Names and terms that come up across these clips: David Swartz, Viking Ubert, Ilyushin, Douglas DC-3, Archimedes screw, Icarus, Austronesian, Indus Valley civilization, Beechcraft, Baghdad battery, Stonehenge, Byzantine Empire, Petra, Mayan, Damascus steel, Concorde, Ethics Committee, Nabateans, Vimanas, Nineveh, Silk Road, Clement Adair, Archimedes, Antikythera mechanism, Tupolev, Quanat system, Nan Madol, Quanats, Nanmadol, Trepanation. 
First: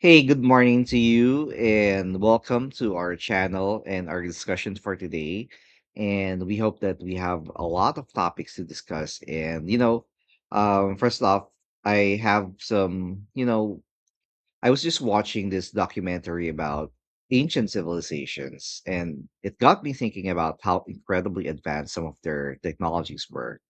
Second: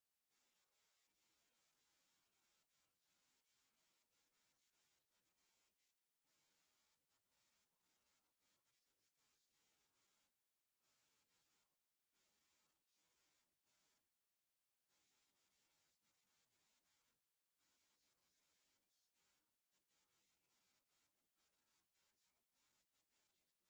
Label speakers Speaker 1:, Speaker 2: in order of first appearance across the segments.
Speaker 1: Hey, good morning to you, and welcome to our channel and our discussion for today. And we hope that we have a lot of topics to discuss. And, first off, I have some, I was just watching this documentary about ancient civilizations, and it got me thinking about how incredibly advanced some of their technologies were.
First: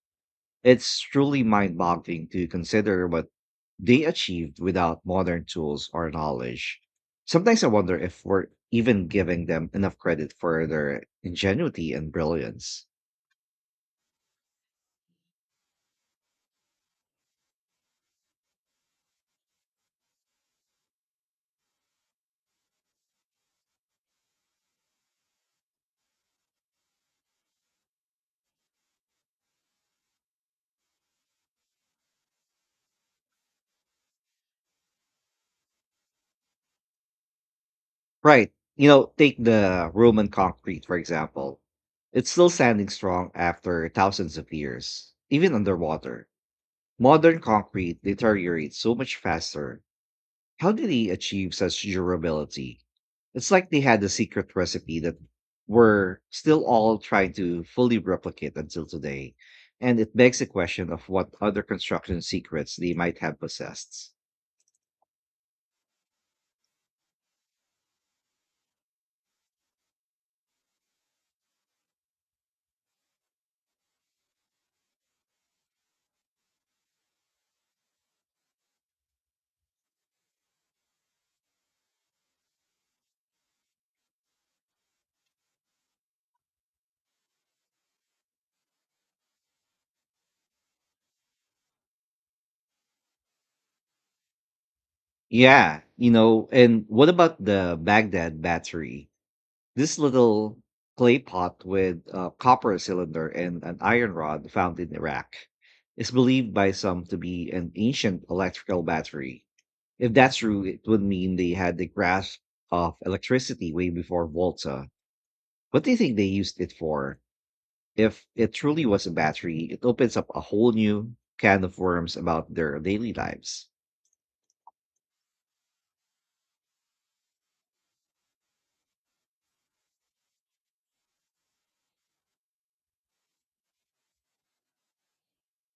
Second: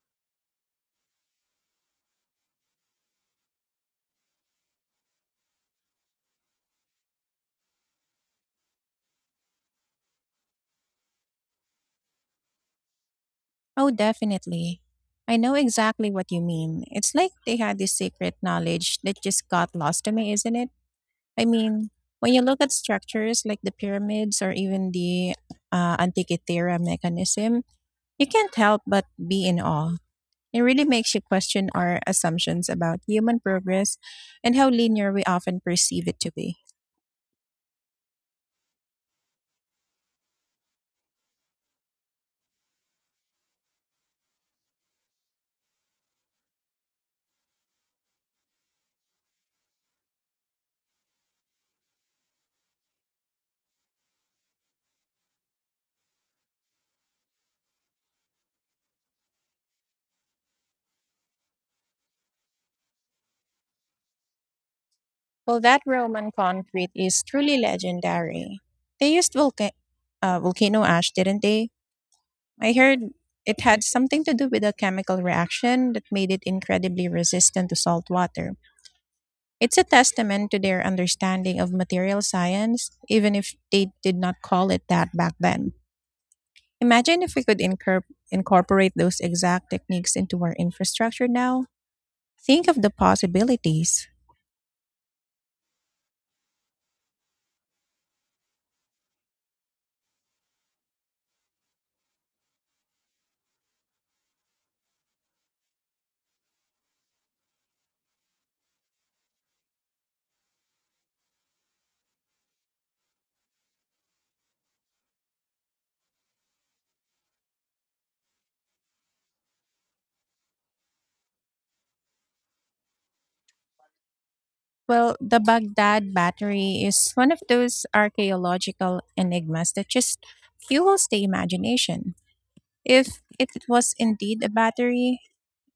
Speaker 1: It's truly mind boggling to consider what they achieved without modern tools or knowledge. Sometimes I wonder if we're even giving them enough credit for their ingenuity and brilliance.
Speaker 2: Oh, definitely. I know exactly what you mean. It's like they had this secret knowledge that just got lost to me, isn't it? I mean, when you look at structures like the pyramids or even the Antikythera mechanism, you can't help but be in awe. It really makes you question our assumptions about human progress and how linear we often perceive it to be.
Speaker 1: Right. Take the Roman concrete, for example. It's still standing strong after thousands of years, even underwater. Modern concrete deteriorates so much faster. How did he achieve such durability? It's like they had a secret recipe that we're still all trying to fully replicate until today. And it begs the question of what other construction secrets they might have possessed.
Speaker 2: Well, that Roman concrete is truly legendary. They used volcano ash, didn't they? I heard it had something to do with a chemical reaction that made it incredibly resistant to salt water. It's a testament to their understanding of material science, even if they did not call it that back then. Imagine if we could incorporate those exact techniques into our infrastructure now. Think of the possibilities.
Speaker 1: Yeah, and what about the Baghdad battery? This little clay pot with a copper cylinder and an iron rod found in Iraq is believed by some to be an ancient electrical battery. If that's true, it would mean they had the grasp of electricity way before Volta. What do you think they used it for? If it truly was a battery, it opens up a whole new can of worms about their daily lives.
Speaker 2: Well, the Baghdad battery is one of those archaeological enigmas that just fuels the imagination. If it was indeed a battery,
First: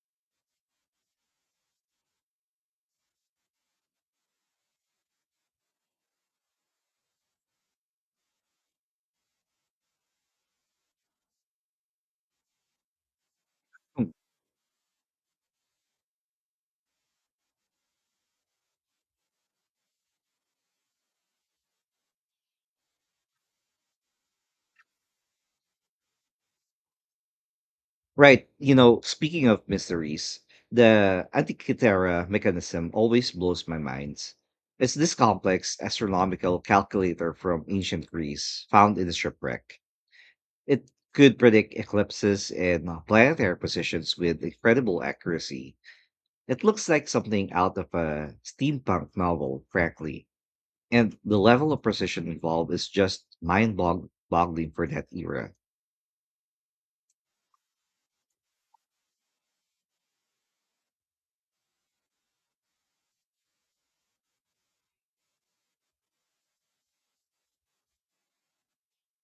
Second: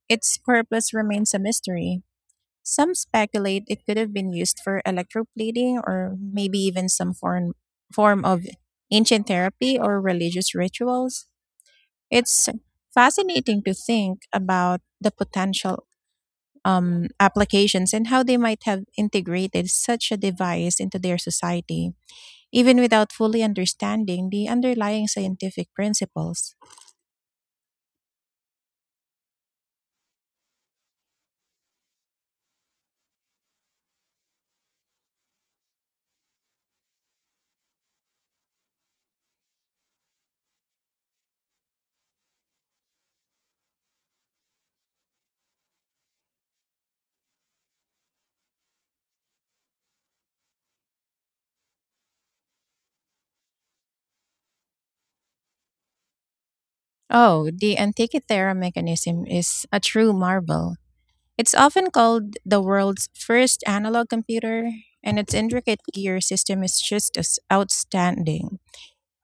Speaker 2: its purpose remains a mystery. Some speculate it could have been used for electroplating or maybe even some foreign form of ancient therapy or religious rituals. It's fascinating to
Speaker 1: Hmm.
Speaker 2: think about the potential applications and how they might have integrated such a device into their society, even without fully understanding the underlying scientific principles.
Speaker 1: Right. Speaking of mysteries, the Antikythera mechanism always blows my mind. It's this complex astronomical calculator from ancient Greece found in the shipwreck. It could predict eclipses and planetary positions with incredible accuracy. It looks like something out of a steampunk novel, frankly. And the level of precision involved is just mind boggling for that era.
Speaker 2: Oh, the Antikythera mechanism is a true marvel. It's often called the world's first analog computer, and its intricate gear system is just as outstanding.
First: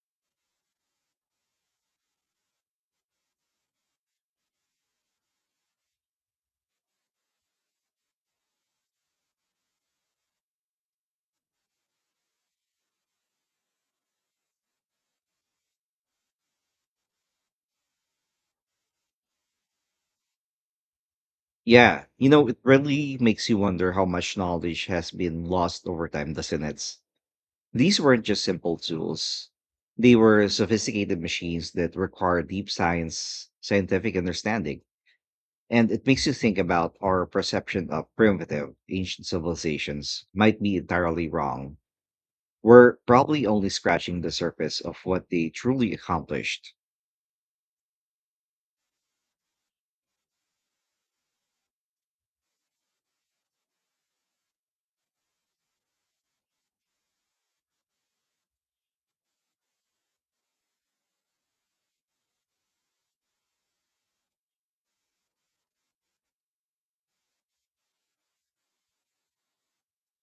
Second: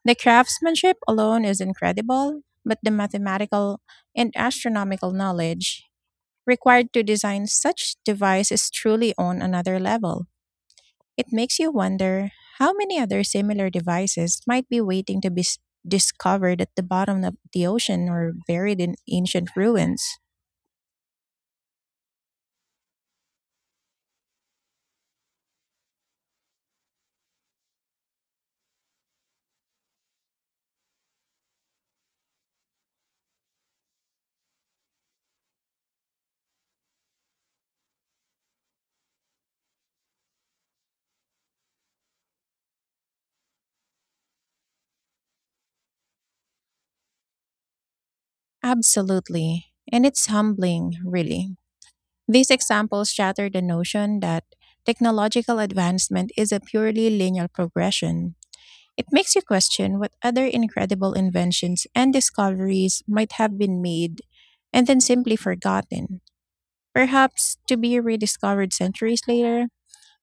Speaker 2: The craftsmanship alone is incredible, but the mathematical and astronomical knowledge required to design such device is truly on another level. It makes you wonder how many other similar devices might be waiting to be discovered at the bottom of the ocean or buried in ancient ruins.
Speaker 1: Yeah, it really makes you wonder how much knowledge has been lost over time, doesn't it? These weren't just simple tools; they were sophisticated machines that require deep science, scientific understanding. And it makes you think about our perception of primitive ancient civilizations might be entirely wrong. We're probably only scratching the surface of what they truly accomplished.
Speaker 2: Absolutely. And it's humbling, really. These examples shatter the notion that technological advancement is a purely linear progression. It makes you question what other incredible inventions and discoveries might have been made and then simply forgotten, perhaps to be rediscovered centuries later.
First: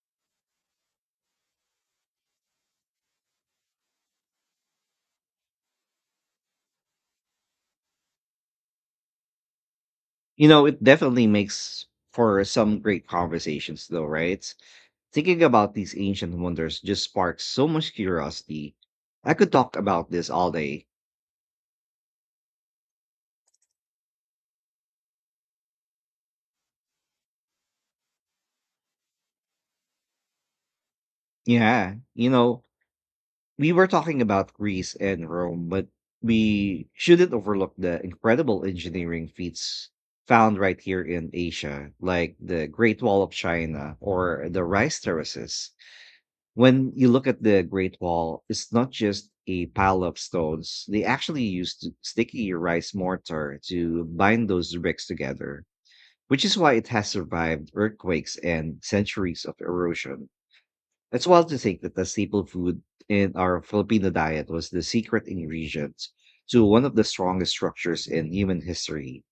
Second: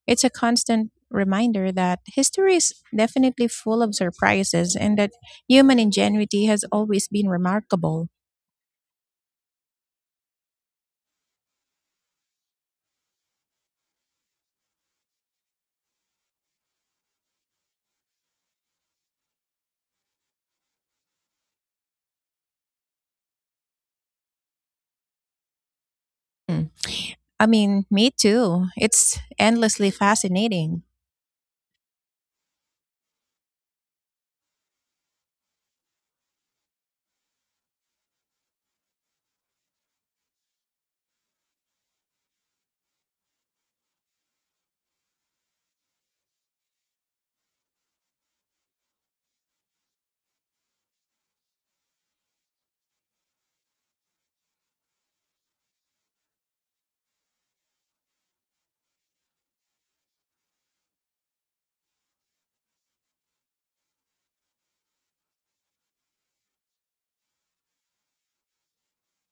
Speaker 2: It's a constant reminder that history is definitely full of surprises and that human ingenuity has always been remarkable.
Speaker 1: It definitely makes for some great conversations, though, right? Thinking about these ancient wonders just sparks so much curiosity. I could talk about this all day.
Speaker 2: Mm. I mean, me too. It's endlessly fascinating.
Speaker 1: Yeah, we were talking about Greece and Rome, but we shouldn't overlook the incredible engineering feats found right here in Asia, like the Great Wall of China or the rice terraces. When you look at the Great Wall, it's not just a pile of stones. They actually used sticky rice mortar to bind those bricks together, which is why it has survived earthquakes and centuries of erosion. It's wild to think that the staple food in our Filipino diet was the secret ingredient to one of the strongest structures in human history.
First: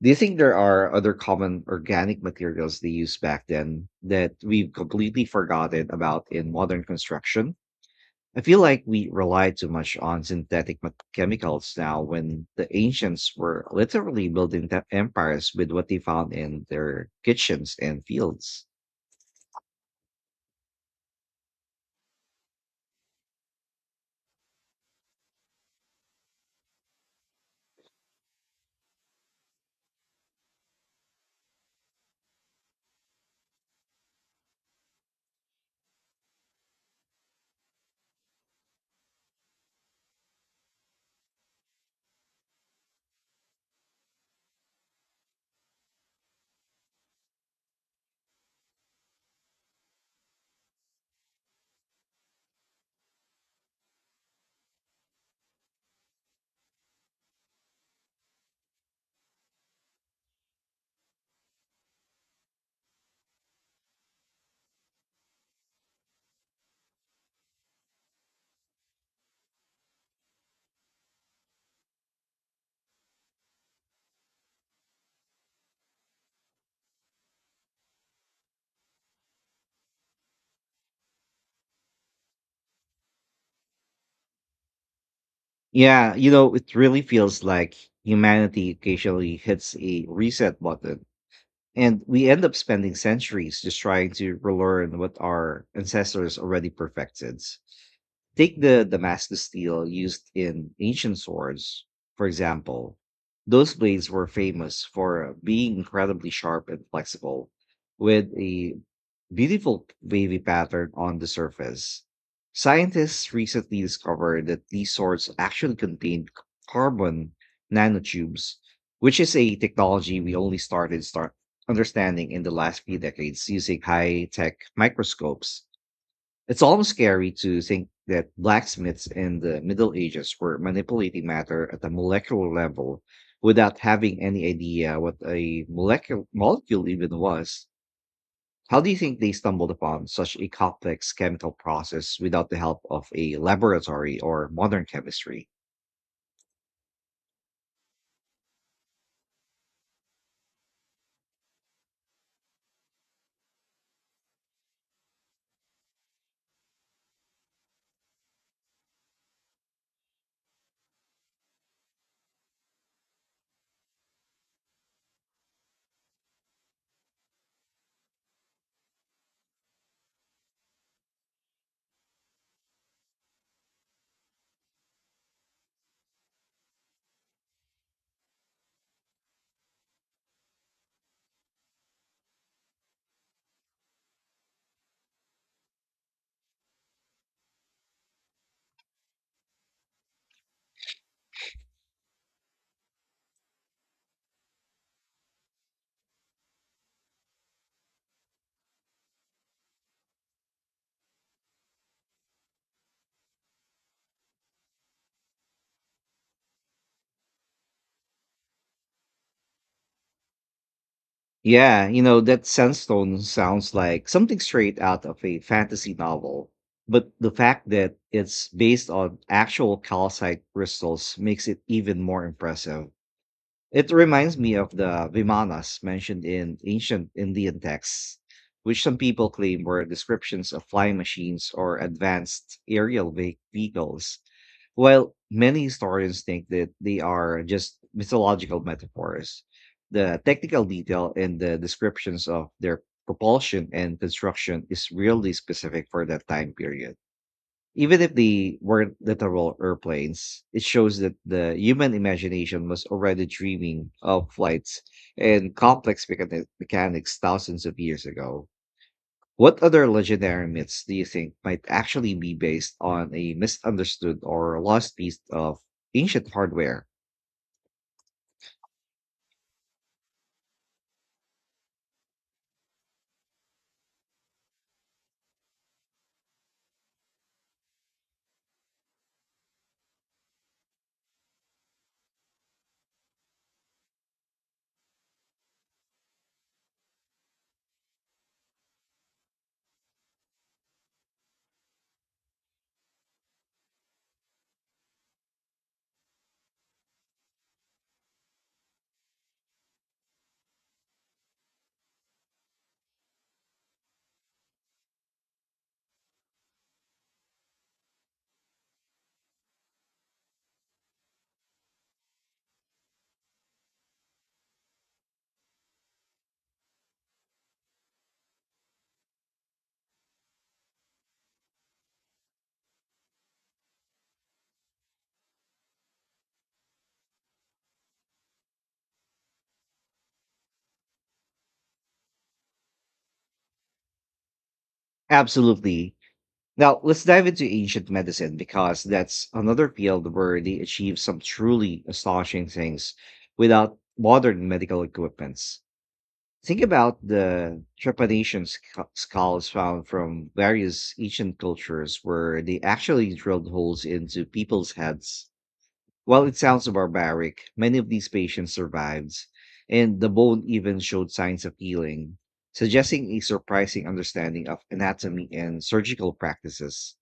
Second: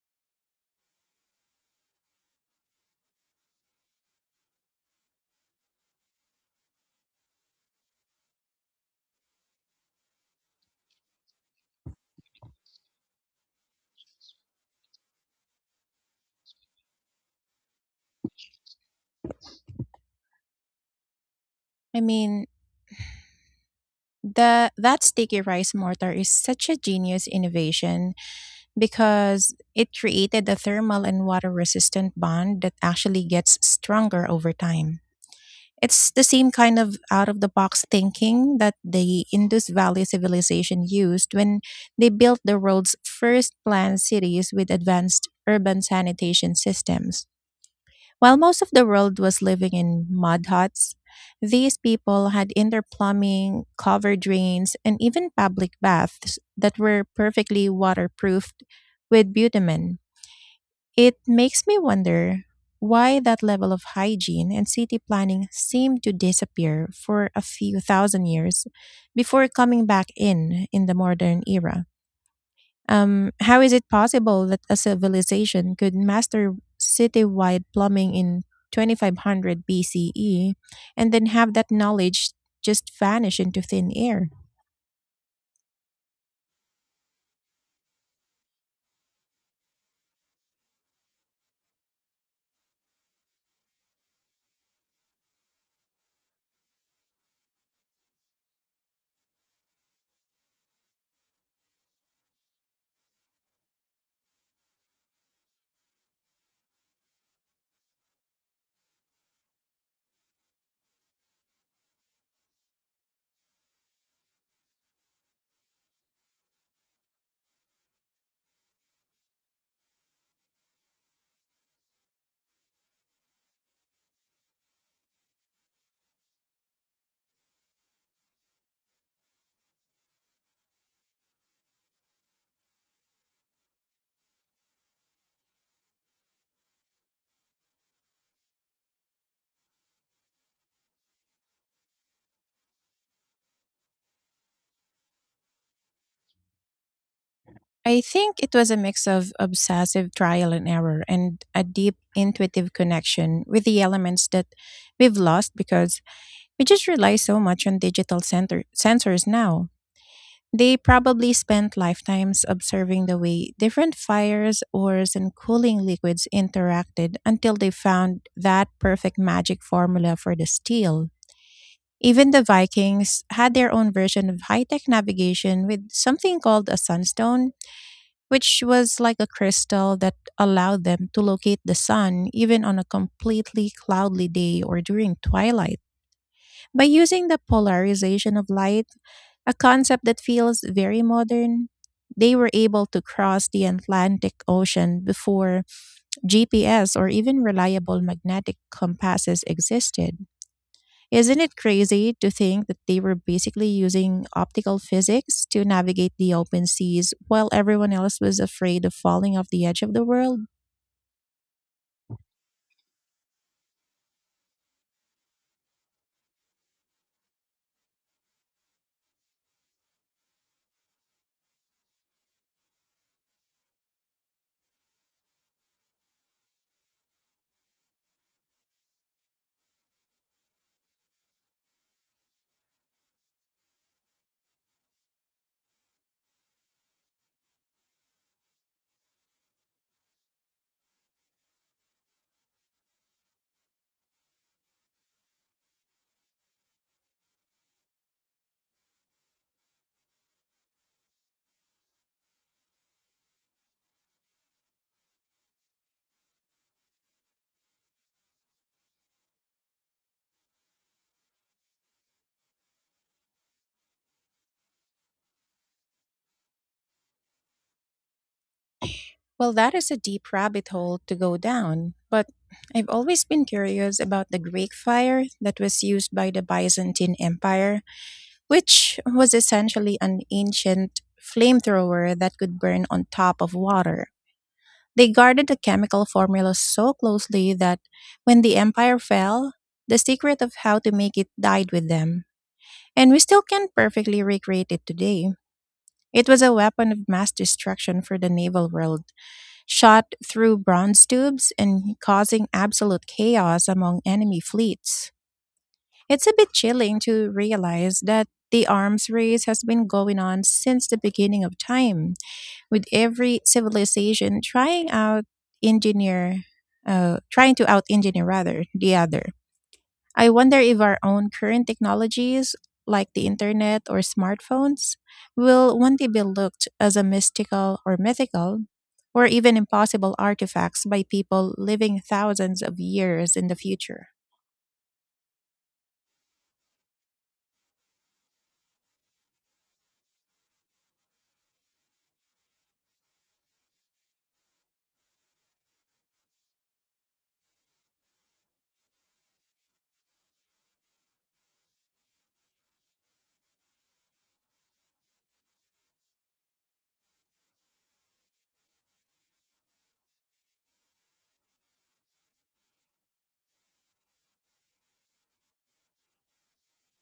Speaker 1: Do you think there are other common organic materials they used back then that we've completely forgotten about in modern construction? I feel like we rely too much on synthetic chemicals now, when the ancients were literally building the empires with what they found in their kitchens and fields.
Speaker 2: I mean, The that sticky rice mortar is such a genius innovation because it created a thermal and water resistant bond that actually gets stronger over time. It's the same kind of out of the box thinking that the Indus Valley civilization used when they built the world's first planned cities with advanced urban sanitation systems. While most of the world was living in mud huts, these people had indoor plumbing, covered drains, and even public baths that were perfectly waterproofed with bitumen. It makes me wonder why that level of hygiene and city planning seemed to disappear for a few thousand years before coming back in the modern era. How is it possible that a civilization could master citywide plumbing in 2500 BCE and then have that knowledge just vanish into thin air?
Speaker 1: Yeah, it really feels like humanity occasionally hits a reset button, and we end up spending centuries just trying to relearn what our ancestors already perfected. Take the Damascus steel used in ancient swords, for example. Those blades were famous for being incredibly sharp and flexible, with a beautiful wavy pattern on the surface. Scientists recently discovered that these sorts actually contain carbon nanotubes, which is a technology we only start understanding in the last few decades using high-tech microscopes. It's almost scary to think that blacksmiths in the Middle Ages were manipulating matter at a molecular level without having any idea what a molecule even was. How do you think they stumbled upon such a complex chemical process without the help of a laboratory or modern chemistry?
Speaker 2: I think it was a mix of obsessive trial and error and a deep intuitive connection with the elements that we've lost because we just rely so much on digital sensors now. They probably spent lifetimes observing the way different fires, ores, and cooling liquids interacted until they found that perfect magic formula for the steel. Even the Vikings had their own version of high tech navigation with something called a sunstone, which was like a crystal that allowed them to locate the sun even on a completely cloudy day or during twilight. By using the polarization of light, a concept that feels very modern, they were able to cross the Atlantic Ocean before GPS or even reliable magnetic compasses existed. Isn't it crazy to think that they were basically using optical physics to navigate the open seas while everyone else was afraid of falling off the edge of the world?
Speaker 1: Yeah, that sandstone sounds like something straight out of a fantasy novel. But the fact that it's based on actual calcite crystals makes it even more impressive. It reminds me of the Vimanas mentioned in ancient Indian texts, which some people claim were descriptions of flying machines or advanced aerial vehicles, while many historians think that they are just mythological metaphors. The technical detail in the descriptions of their propulsion and construction is really specific for that time period. Even if they weren't literal airplanes, it shows that the human imagination was already dreaming of flights and complex mechanics thousands of years ago. What other legendary myths do you think might actually be based on a misunderstood or lost piece of ancient hardware?
Speaker 2: Well, that is a deep rabbit hole to go down, but I've always been curious about the Greek fire that was used by the Byzantine Empire, which was essentially an ancient flamethrower that could burn on top of water. They guarded the chemical formula so closely that when the empire fell, the secret of how to make it died with them. And we still can't perfectly recreate it today. It was a weapon of mass destruction for the naval world, shot through bronze tubes and causing absolute chaos among enemy fleets. It's a bit chilling to realize that the arms race has been going on since the beginning of time, with every civilization engineer, trying to out engineer rather the other. I wonder if our own current technologies, like the internet or smartphones, will one day be looked as a mystical or mythical, or even impossible artifacts by people living thousands of years in the future.
Speaker 1: Absolutely. Now, let's dive into ancient medicine, because that's another field where they achieve some truly astonishing things without modern medical equipments. Think about the trepanation skulls found from various ancient cultures, where they actually drilled holes into people's heads. While it sounds barbaric, many of these patients survived, and the bone even showed signs of healing, suggesting a surprising understanding of anatomy and surgical practices.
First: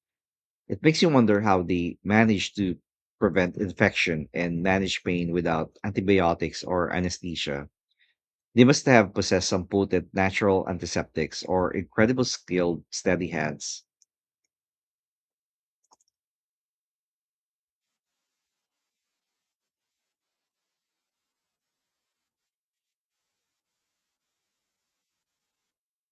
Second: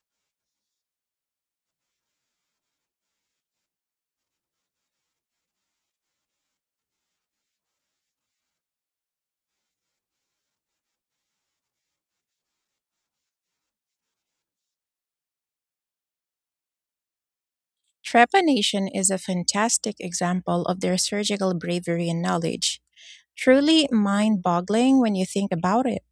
Speaker 1: It makes you wonder how they managed to prevent infection and manage pain without antibiotics or anesthesia. They must have possessed some potent natural antiseptics or incredible skilled, steady hands.
Speaker 2: Trepanation is a fantastic example of their surgical bravery and knowledge, truly mind boggling when you think about it.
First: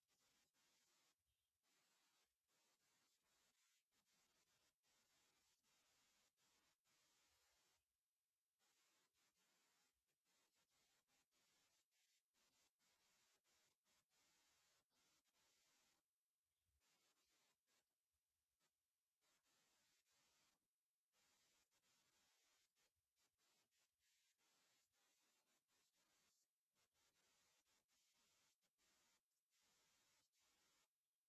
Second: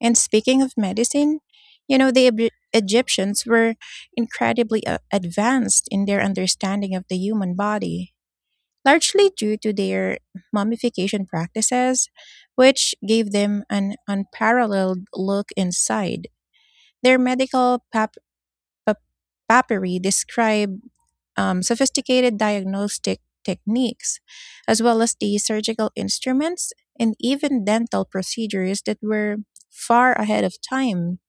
Speaker 2: And speaking of medicine, the Egyptians were incredibly advanced in their understanding of the human body, largely due to their mummification practices, which gave them an unparalleled look inside. Their medical pap- papyri describe sophisticated diagnostic techniques, as well as the surgical instruments and even dental procedures that were far ahead of time.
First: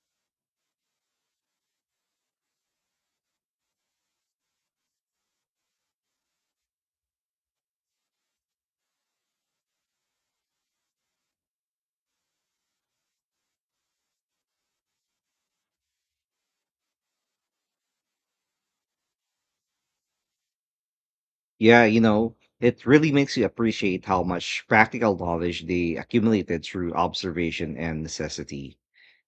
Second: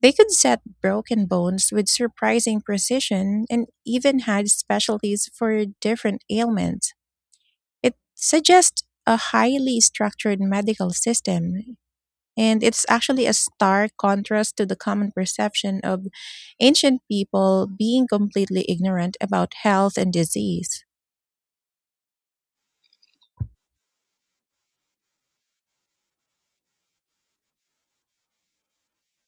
Speaker 2: They could set broken bones with surprising precision and even had specialties for different ailments. It suggests a highly structured medical system, and it's actually a stark contrast to the common perception of ancient people being completely ignorant about health and disease.
Speaker 1: Yeah, it really makes you appreciate how much practical knowledge they accumulated through observation and necessity.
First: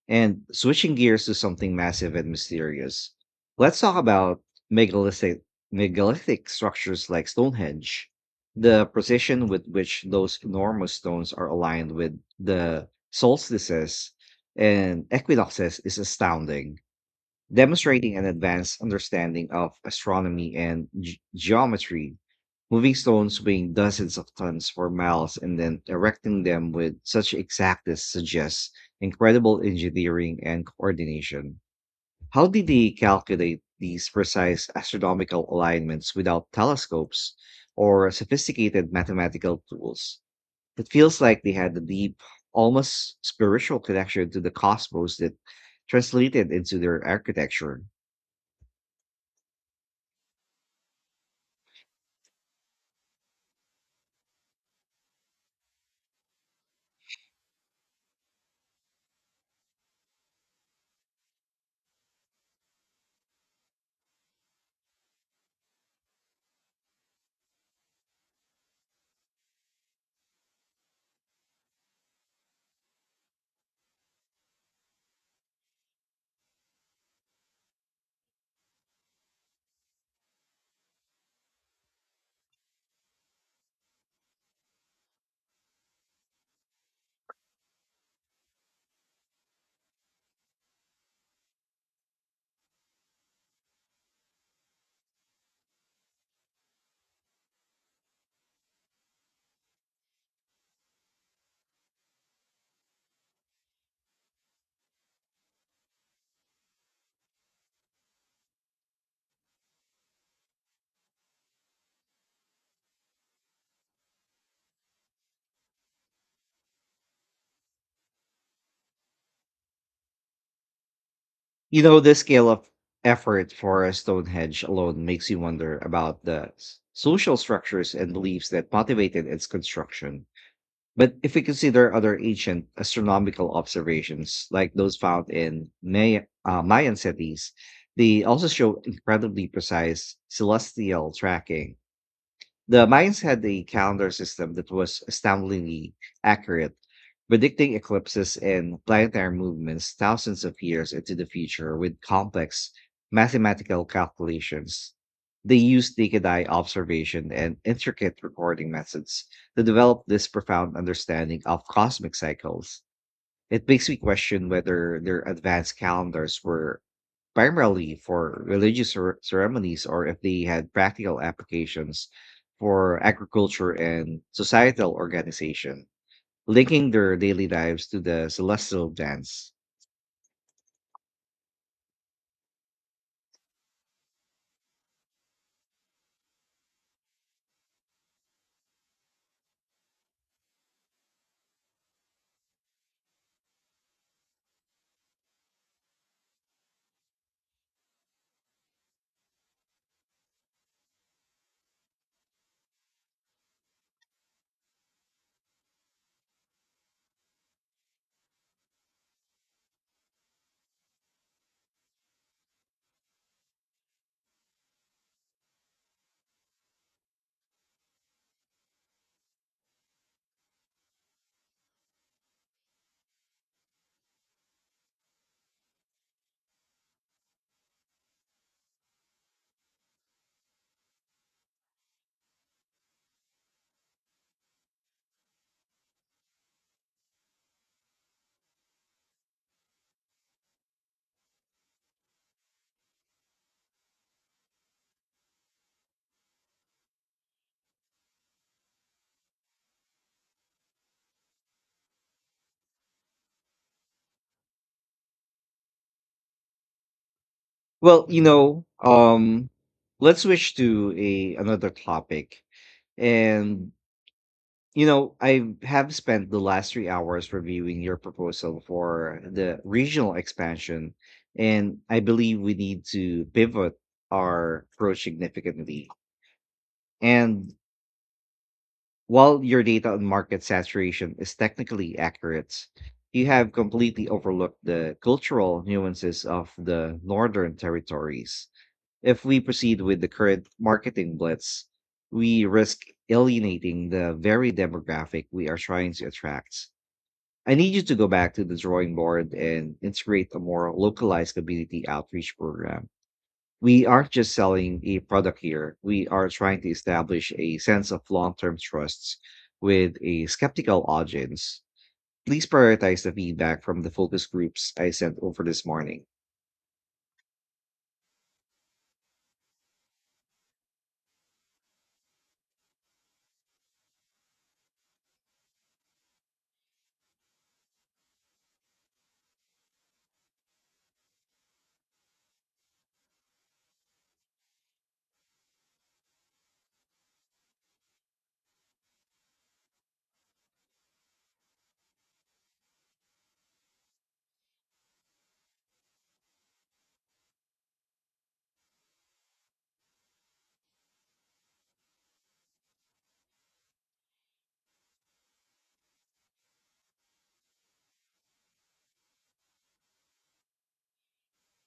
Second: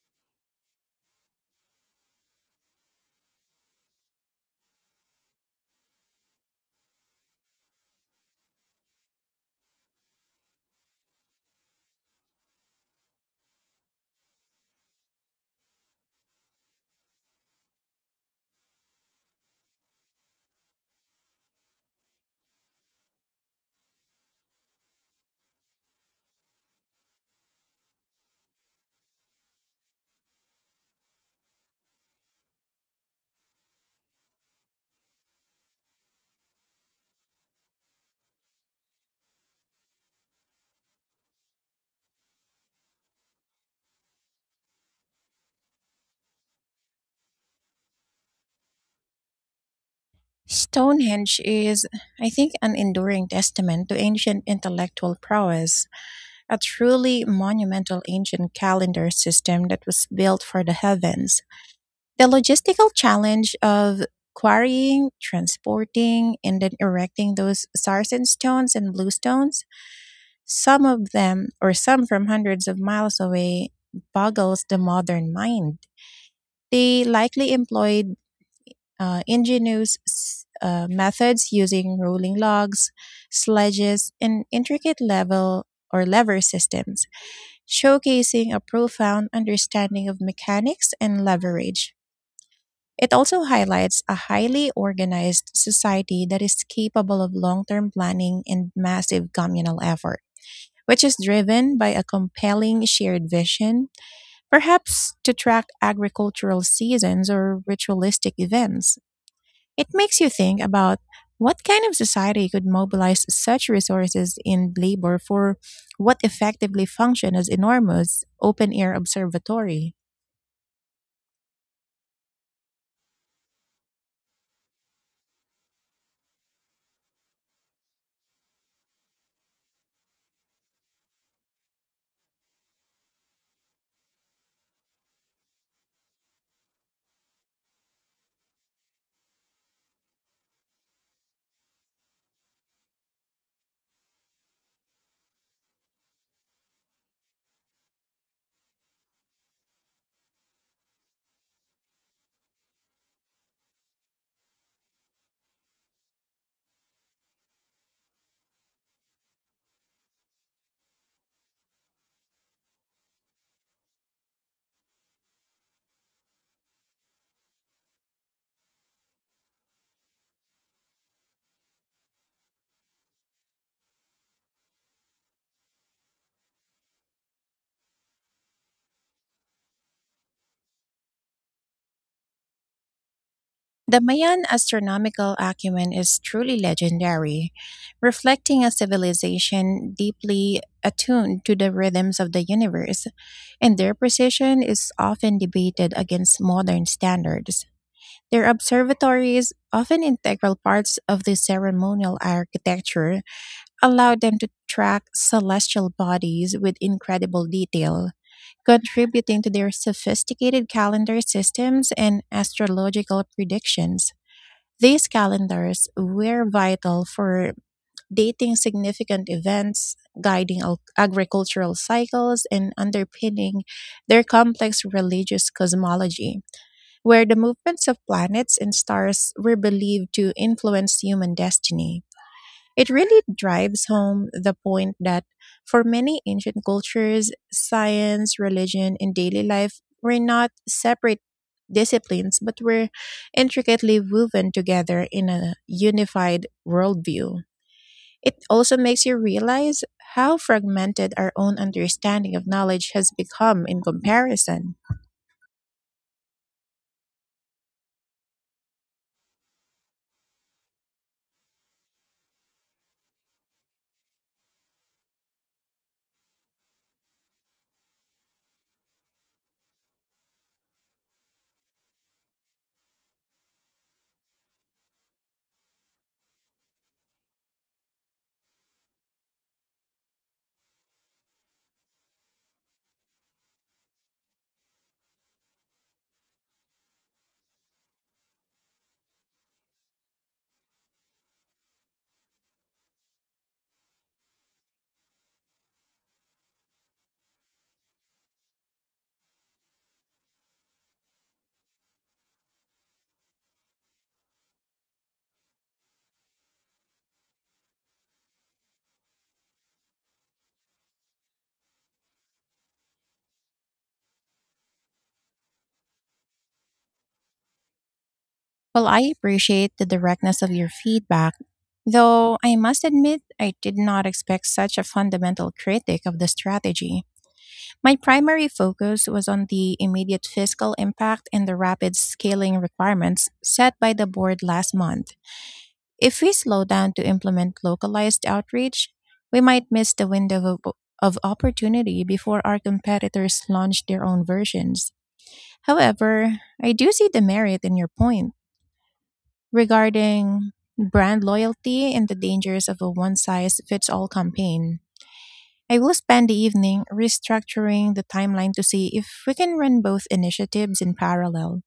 Speaker 1: And switching gears to something massive and mysterious, let's talk about megalithic, megalithic structures like Stonehenge. The precision with which those enormous stones are aligned with the solstices and equinoxes is astounding, demonstrating an advanced understanding of astronomy and geometry. Moving stones weighing dozens of tons for miles and then erecting them with such exactness suggests incredible engineering and coordination. How did they calculate these precise astronomical alignments without telescopes or sophisticated mathematical tools? It feels like they had a deep, almost spiritual connection to the cosmos that translated into their architecture.
Speaker 2: Stonehenge is, I think, an enduring testament to ancient intellectual prowess, a truly monumental ancient calendar system that was built for the heavens. The logistical challenge of quarrying, transporting, and then erecting those sarsen stones and bluestones, some of them, or some from hundreds of miles away, boggles the modern mind. They likely employed ingenious methods using rolling logs, sledges, and intricate level or lever systems, showcasing a profound understanding of mechanics and leverage. It also highlights a highly organized society that is capable of long term planning and massive communal effort, which is driven by a compelling shared vision, perhaps to track agricultural seasons or ritualistic events. It makes you think about what kind of society could mobilize such resources in labor for what effectively functioned as enormous open air observatory.
Speaker 1: The scale of effort for a Stonehenge alone makes you wonder about the social structures and beliefs that motivated its construction. But if we consider other ancient astronomical observations, like those found in Mayan cities, they also show incredibly precise celestial tracking. The Mayans had a calendar system that was astoundingly accurate, predicting eclipses and planetary movements thousands of years into the future with complex mathematical calculations. They used naked eye observation and intricate recording methods to develop this profound understanding of cosmic cycles. It makes me question whether their advanced calendars were primarily for religious ceremonies, or if they had practical applications for agriculture and societal organization, linking their daily lives to the celestial dance.
Speaker 2: The Mayan astronomical acumen is truly legendary, reflecting a civilization deeply attuned to the rhythms of the universe, and their precision is often debated against modern standards. Their observatories, often integral parts of the ceremonial architecture, allowed them to track celestial bodies with incredible detail, contributing to their sophisticated calendar systems and astrological predictions. These calendars were vital for dating significant events, guiding agricultural cycles, and underpinning their complex religious cosmology, where the movements of planets and stars were believed to influence human destiny. It really drives home the point that for many ancient cultures, science, religion, and daily life were not separate disciplines but were intricately woven together in a unified worldview. It also makes you realize how fragmented our own understanding of knowledge has become in comparison.
Speaker 1: Well, let's switch to a another topic. And I have spent the last 3 hours reviewing your proposal for the regional expansion, and I believe we need to pivot our approach significantly. And while your data on market saturation is technically accurate, you have completely overlooked the cultural nuances of the northern territories. If we proceed with the current marketing blitz, we risk alienating the very demographic we are trying to attract. I need you to go back to the drawing board and integrate a more localized community outreach program. We aren't just selling a product here. We are trying to establish a sense of long term trusts with a skeptical audience. Please prioritize the feedback from the focus groups I sent over this morning.
Speaker 2: Well, I appreciate the directness of your feedback, though I must admit I did not expect such a fundamental critic of the strategy. My primary focus was on the immediate fiscal impact and the rapid scaling requirements set by the board last month. If we slow down to implement localized outreach, we might miss the window of opportunity before our competitors launch their own versions. However, I do see the merit in your point regarding brand loyalty and the dangers of a one size fits all campaign. I will spend the evening restructuring the timeline to see if we can run both initiatives in parallel.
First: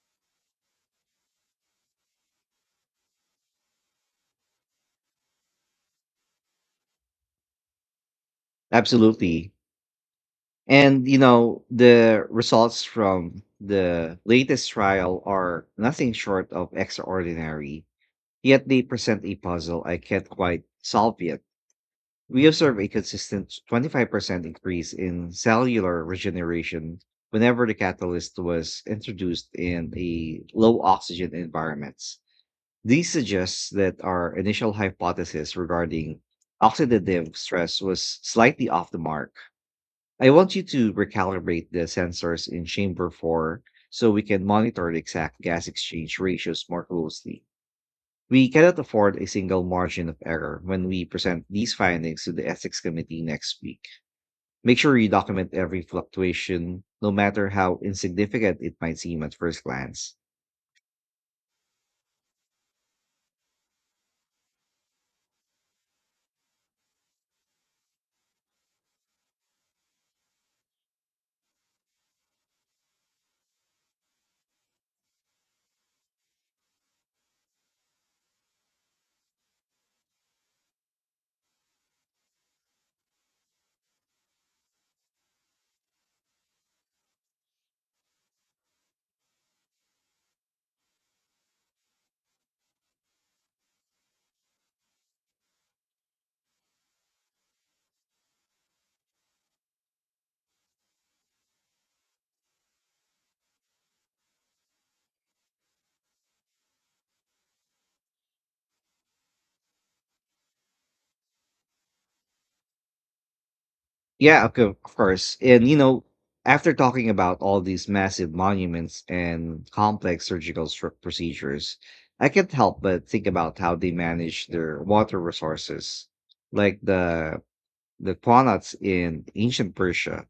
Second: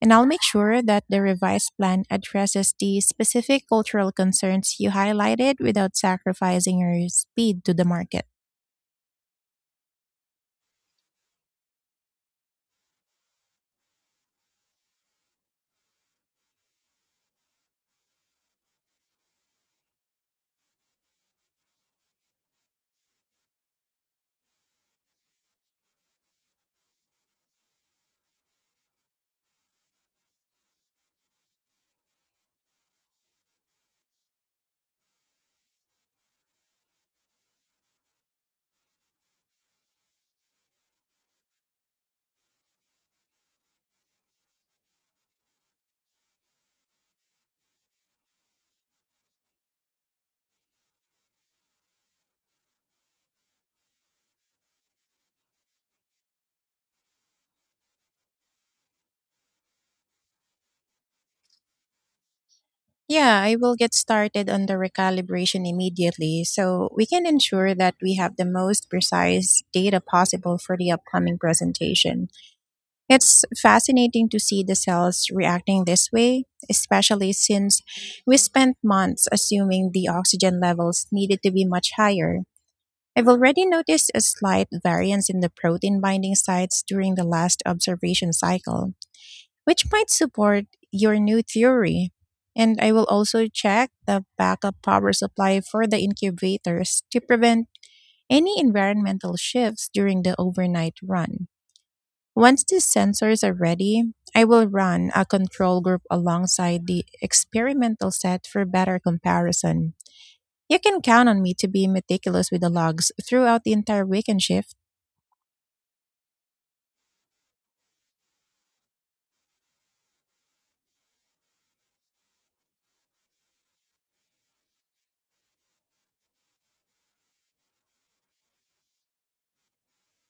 Speaker 2: And I'll make sure that the revised plan addresses the specific cultural concerns you highlighted without sacrificing your speed to the market.
Speaker 1: Absolutely. And, the results from the latest trial are nothing short of extraordinary, yet they present a puzzle I can't quite solve yet. We observe a consistent 25% increase in cellular regeneration whenever the catalyst was introduced in a low oxygen environments. This suggests that our initial hypothesis regarding oxidative stress was slightly off the mark. I want you to recalibrate the sensors in chamber 4 so we can monitor the exact gas exchange ratios more closely. We cannot afford a single margin of error when we present these findings to the Ethics Committee next week. Make sure you document every fluctuation, no matter how insignificant it might seem at first glance.
Speaker 2: Yeah, I will get started on the recalibration immediately so we can ensure that we have the most precise data possible for the upcoming presentation. It's fascinating to see the cells reacting this way, especially since we spent months assuming the oxygen levels needed to be much higher. I've already noticed a slight variance in the protein binding sites during the last observation cycle, which might support your new theory. And I will also check the backup power supply for the incubators to prevent any environmental shifts during the overnight run. Once the sensors are ready, I will run a control group alongside the experimental set for better comparison. You can count on me to be meticulous with the logs throughout the entire weekend
Speaker 1: Yeah,
Speaker 2: shift.
Speaker 1: of course. And, after talking about all these massive monuments and complex surgical procedures, I can't help but think about how they manage their water resources, like the Quanats in ancient Persia.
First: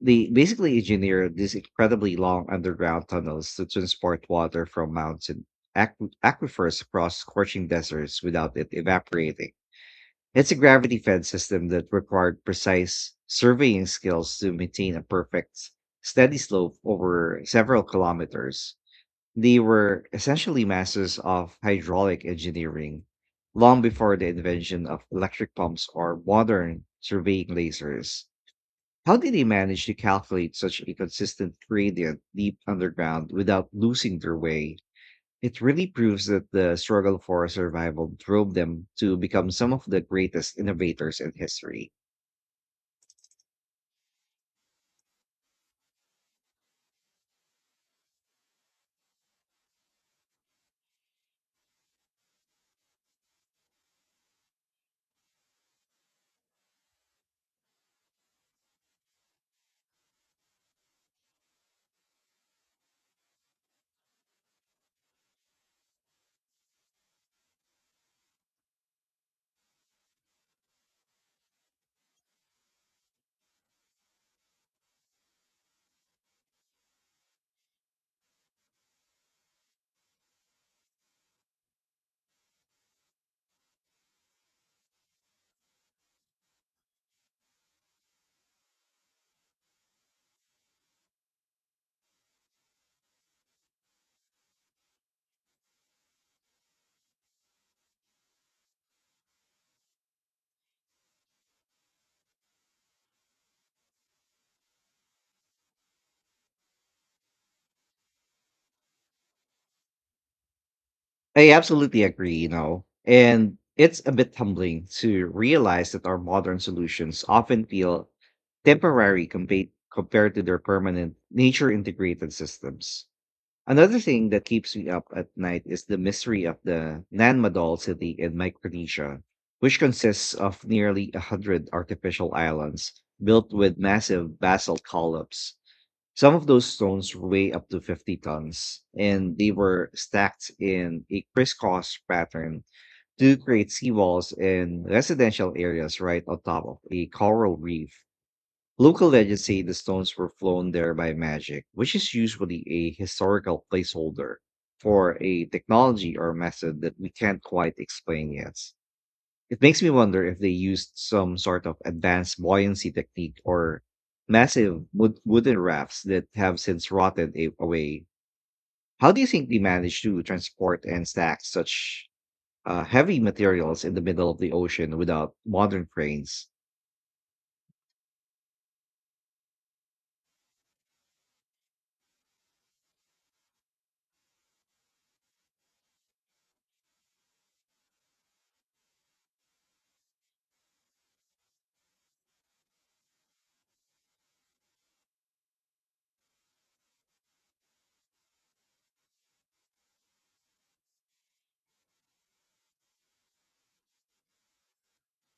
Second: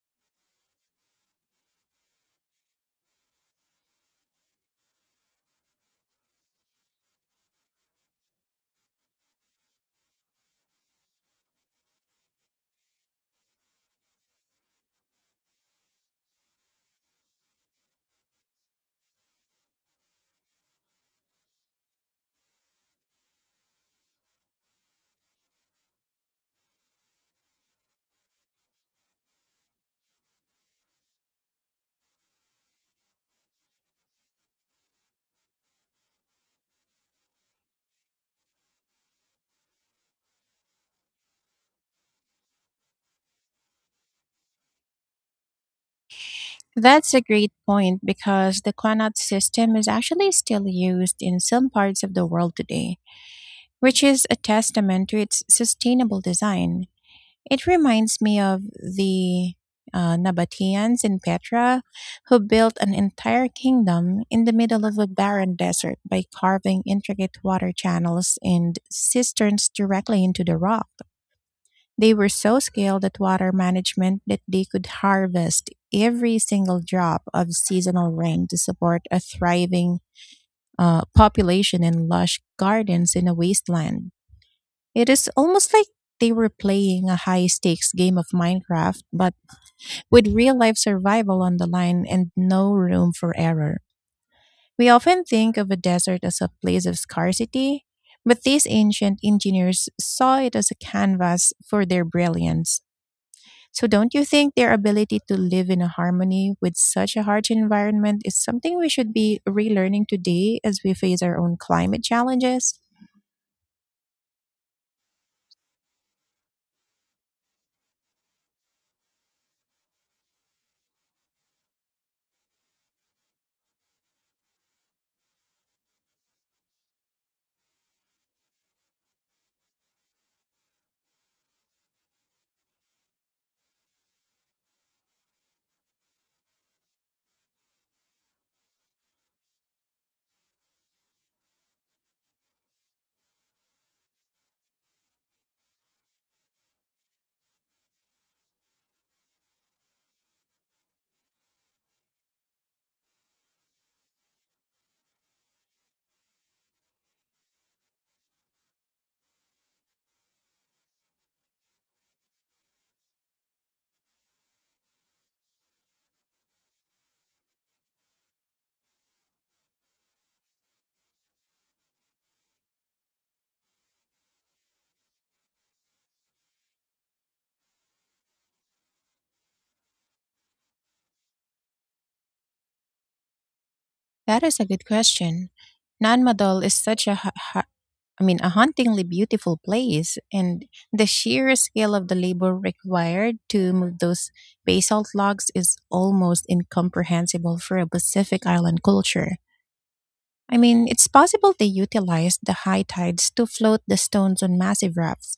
Speaker 1: They basically engineered these incredibly long underground tunnels to transport water from mountain aquifers across scorching deserts without it evaporating. It's a gravity fed system that required precise surveying skills to maintain a perfect, steady slope over several kilometers. They were essentially masters of hydraulic engineering long before the invention of electric pumps or modern surveying lasers. How did they manage to calculate such a consistent gradient deep underground without losing their way? It really proves that the struggle for survival drove them to become some of the greatest innovators in history.
Speaker 2: That's a great point because the Quanat system is actually still used in some parts of the world today, which is a testament to its sustainable design. It reminds me of the Nabateans in Petra, who built an entire kingdom in the middle of a barren desert by carving intricate water channels and cisterns directly into the rock. They were so skilled at water management that they could harvest every single drop of seasonal rain to support a thriving population and lush gardens in a wasteland. It is almost like they were playing a high stakes game of Minecraft, but with real life survival on the line and no room for error. We often think of a desert as a place of scarcity, but these ancient engineers saw it as a canvas for their brilliance. So, don't you think their ability to live in a harmony with such a harsh environment is something we should be relearning today as we face our
Speaker 1: I
Speaker 2: own climate
Speaker 1: absolutely agree,
Speaker 2: challenges?
Speaker 1: and it's a bit humbling to realize that our modern solutions often feel temporary compared to their permanent nature integrated systems. Another thing that keeps me up at night is the mystery of the Nan Madol city in Micronesia, which consists of nearly 100 artificial islands built with massive basalt columns. Some of those stones weigh up to 50 tons, and they were stacked in a crisscross pattern to create seawalls and residential areas right on top of a coral reef. Local legends say the stones were flown there by magic, which is usually a historical placeholder for a technology or method that we can't quite explain yet. It makes me wonder if they used some sort of advanced buoyancy technique or massive wooden rafts that have since rotted away. How do you think they managed to transport and stack such heavy materials in the middle of the ocean without modern cranes?
Speaker 2: That is a good question. Nanmadol is such a I mean, a hauntingly beautiful place, and the sheer scale of the labor required to move those basalt logs is almost incomprehensible for a Pacific island culture. I mean, it's possible they utilized the high tides to float the stones on massive rafts,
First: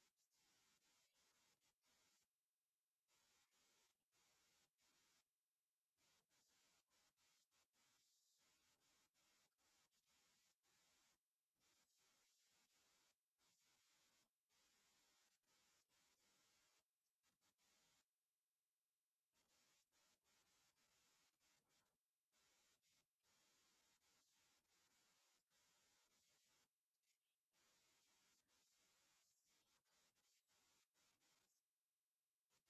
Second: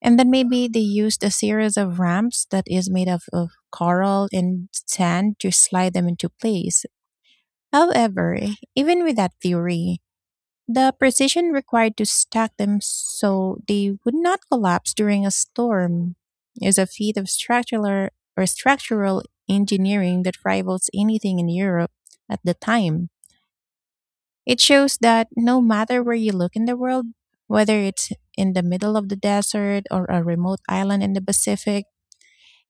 Speaker 2: and then maybe they used a series of ramps that is made of coral and sand to slide them into place. However, even with that theory, the precision required to stack them so they would not collapse during a storm is a feat of structural engineering that rivals anything in Europe at the time. It shows that no matter where you look in the world, whether it's in the middle of the desert or a remote island in the Pacific,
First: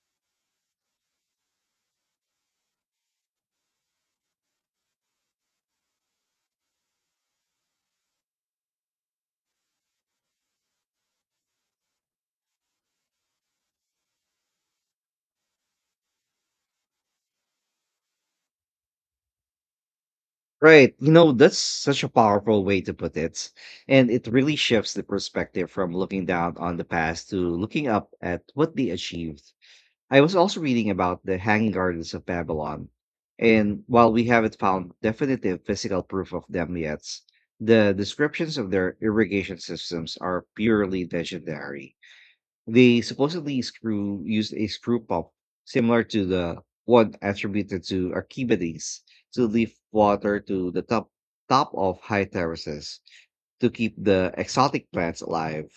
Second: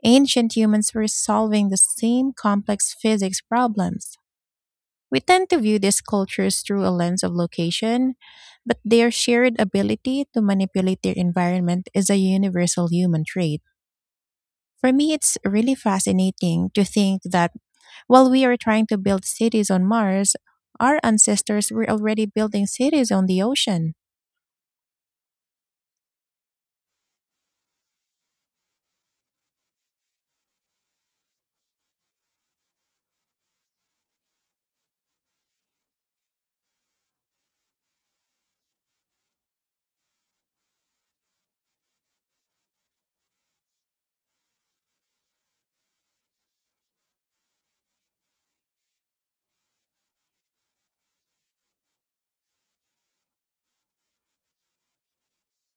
Speaker 2: ancient humans were solving the same complex physics problems. We tend to view these cultures through a lens of location, but their shared ability to manipulate their environment is a universal human trait. For me, it's really fascinating to think that while we are trying to build cities on Mars,
Speaker 1: Right.
Speaker 2: our
Speaker 1: That's
Speaker 2: ancestors were
Speaker 1: such a
Speaker 2: already
Speaker 1: powerful
Speaker 2: building
Speaker 1: way to
Speaker 2: cities
Speaker 1: put
Speaker 2: on the
Speaker 1: it.
Speaker 2: ocean.
Speaker 1: And it really shifts the perspective from looking down on the past to looking up at what they achieved. I was also reading about the Hanging Gardens of Babylon. And while we haven't found definitive physical proof of them yet, the descriptions of their irrigation systems are purely legendary. They supposedly screw used a screw pump similar to the one attributed to Archimedes to lift water to the top of high terraces to keep the exotic plants alive.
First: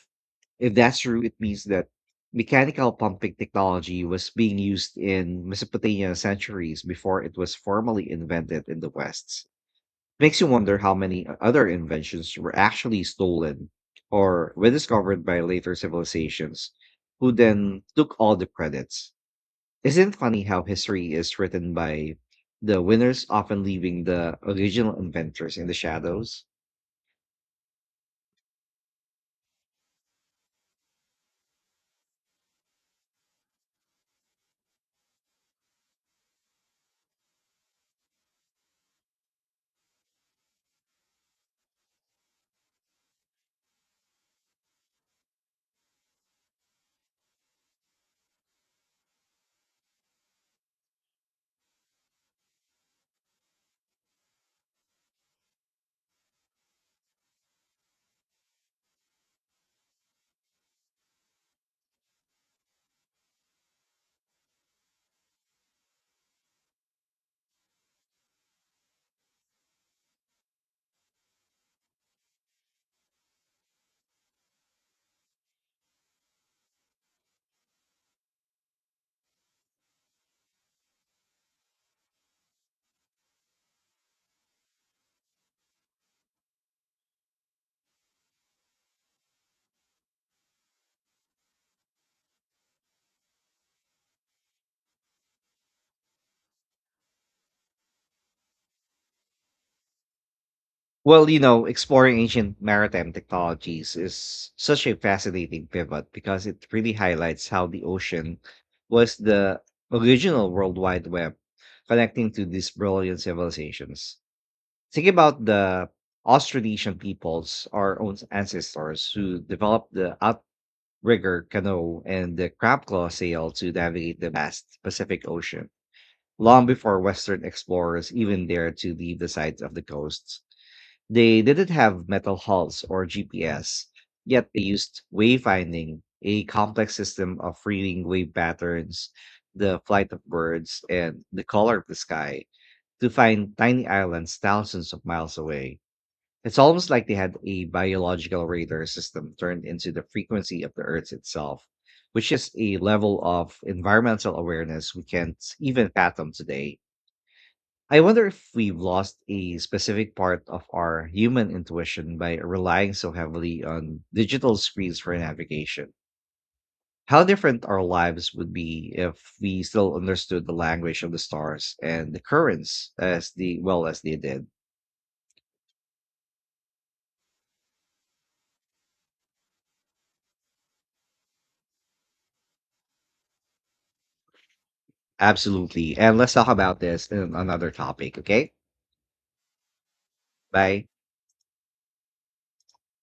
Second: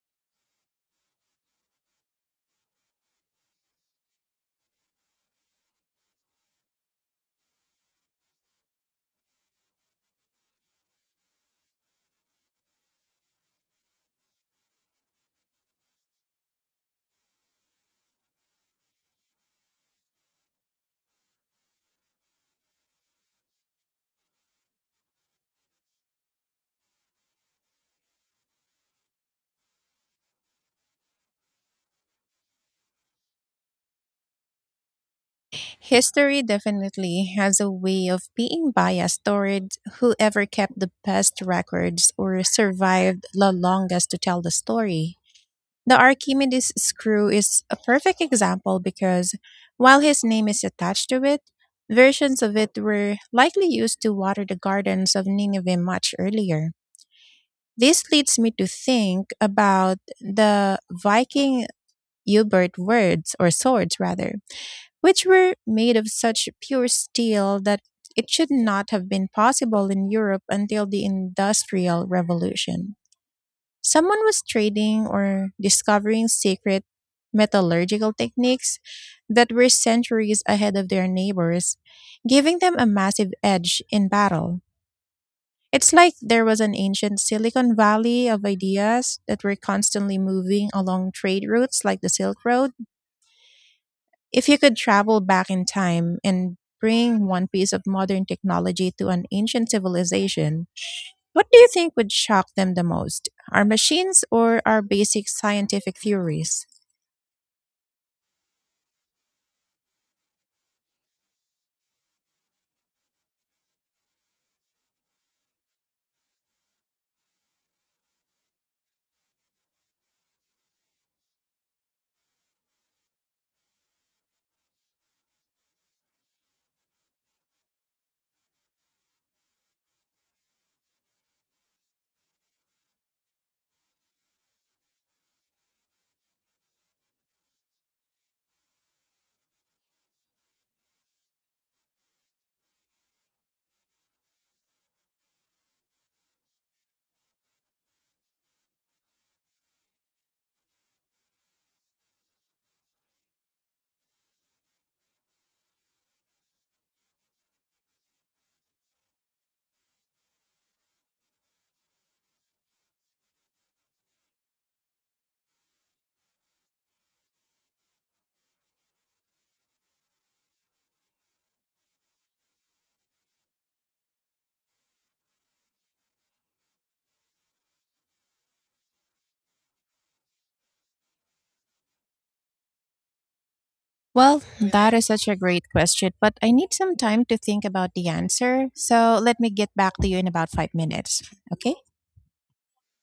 Speaker 1: If that's true, it means that mechanical pumping technology was being used in Mesopotamia centuries before it was formally invented in the West. Makes you wonder how many other inventions were actually stolen or were discovered by later civilizations who then took all the credits. Isn't it funny how history is written by the winners, often leaving the original inventors in the shadows?
Speaker 2: History definitely has a way of being biased toward whoever kept the best records or survived the longest to tell the story. The Archimedes screw is a perfect example because while his name is attached to it, versions of it were likely used to water the gardens of Nineveh much earlier. This leads me to think about the Viking Ubert words or swords rather, which were made of such pure steel that it should not have been possible in Europe until the Industrial Revolution. Someone was trading or discovering secret metallurgical techniques that were centuries ahead of their neighbors, giving them a massive edge in battle. It's like there was an ancient Silicon Valley of ideas that were constantly moving along trade routes like the Silk Road. If you could travel back in time and bring one piece of modern technology to an ancient civilization,
Speaker 1: Well,
Speaker 2: what do you think would
Speaker 1: exploring
Speaker 2: shock
Speaker 1: ancient
Speaker 2: them the
Speaker 1: maritime
Speaker 2: most? Our
Speaker 1: technologies
Speaker 2: machines
Speaker 1: is
Speaker 2: or our
Speaker 1: such a
Speaker 2: basic
Speaker 1: fascinating
Speaker 2: scientific
Speaker 1: pivot, because it
Speaker 2: theories?
Speaker 1: really highlights how the ocean was the original World Wide Web connecting to these brilliant civilizations. Think about the Austronesian peoples, our own ancestors, who developed the outrigger canoe and the crab claw sail to navigate the vast Pacific Ocean, long before Western explorers even dared to leave the sides of the coasts. They didn't have metal hulls or GPS, yet they used wayfinding, a complex system of reading wave patterns, the flight of birds, and the color of the sky to find tiny islands thousands of miles away. It's almost like they had a biological radar system turned into the frequency of the Earth itself, which is a level of environmental awareness we can't even fathom today. I wonder if we've lost a specific part of our human intuition by relying so heavily on digital screens for navigation. How different our lives would be if we still understood the language of the stars and the currents as the well as they did.
Speaker 2: Well, that is such a great
Speaker 1: Absolutely.
Speaker 2: question,
Speaker 1: And let's
Speaker 2: but
Speaker 1: talk
Speaker 2: I need
Speaker 1: about
Speaker 2: some
Speaker 1: this
Speaker 2: time
Speaker 1: in
Speaker 2: to think
Speaker 1: another
Speaker 2: about the
Speaker 1: topic, okay?
Speaker 2: answer. So let me get back to you in about five
Speaker 1: Bye.
Speaker 2: minutes. Okay?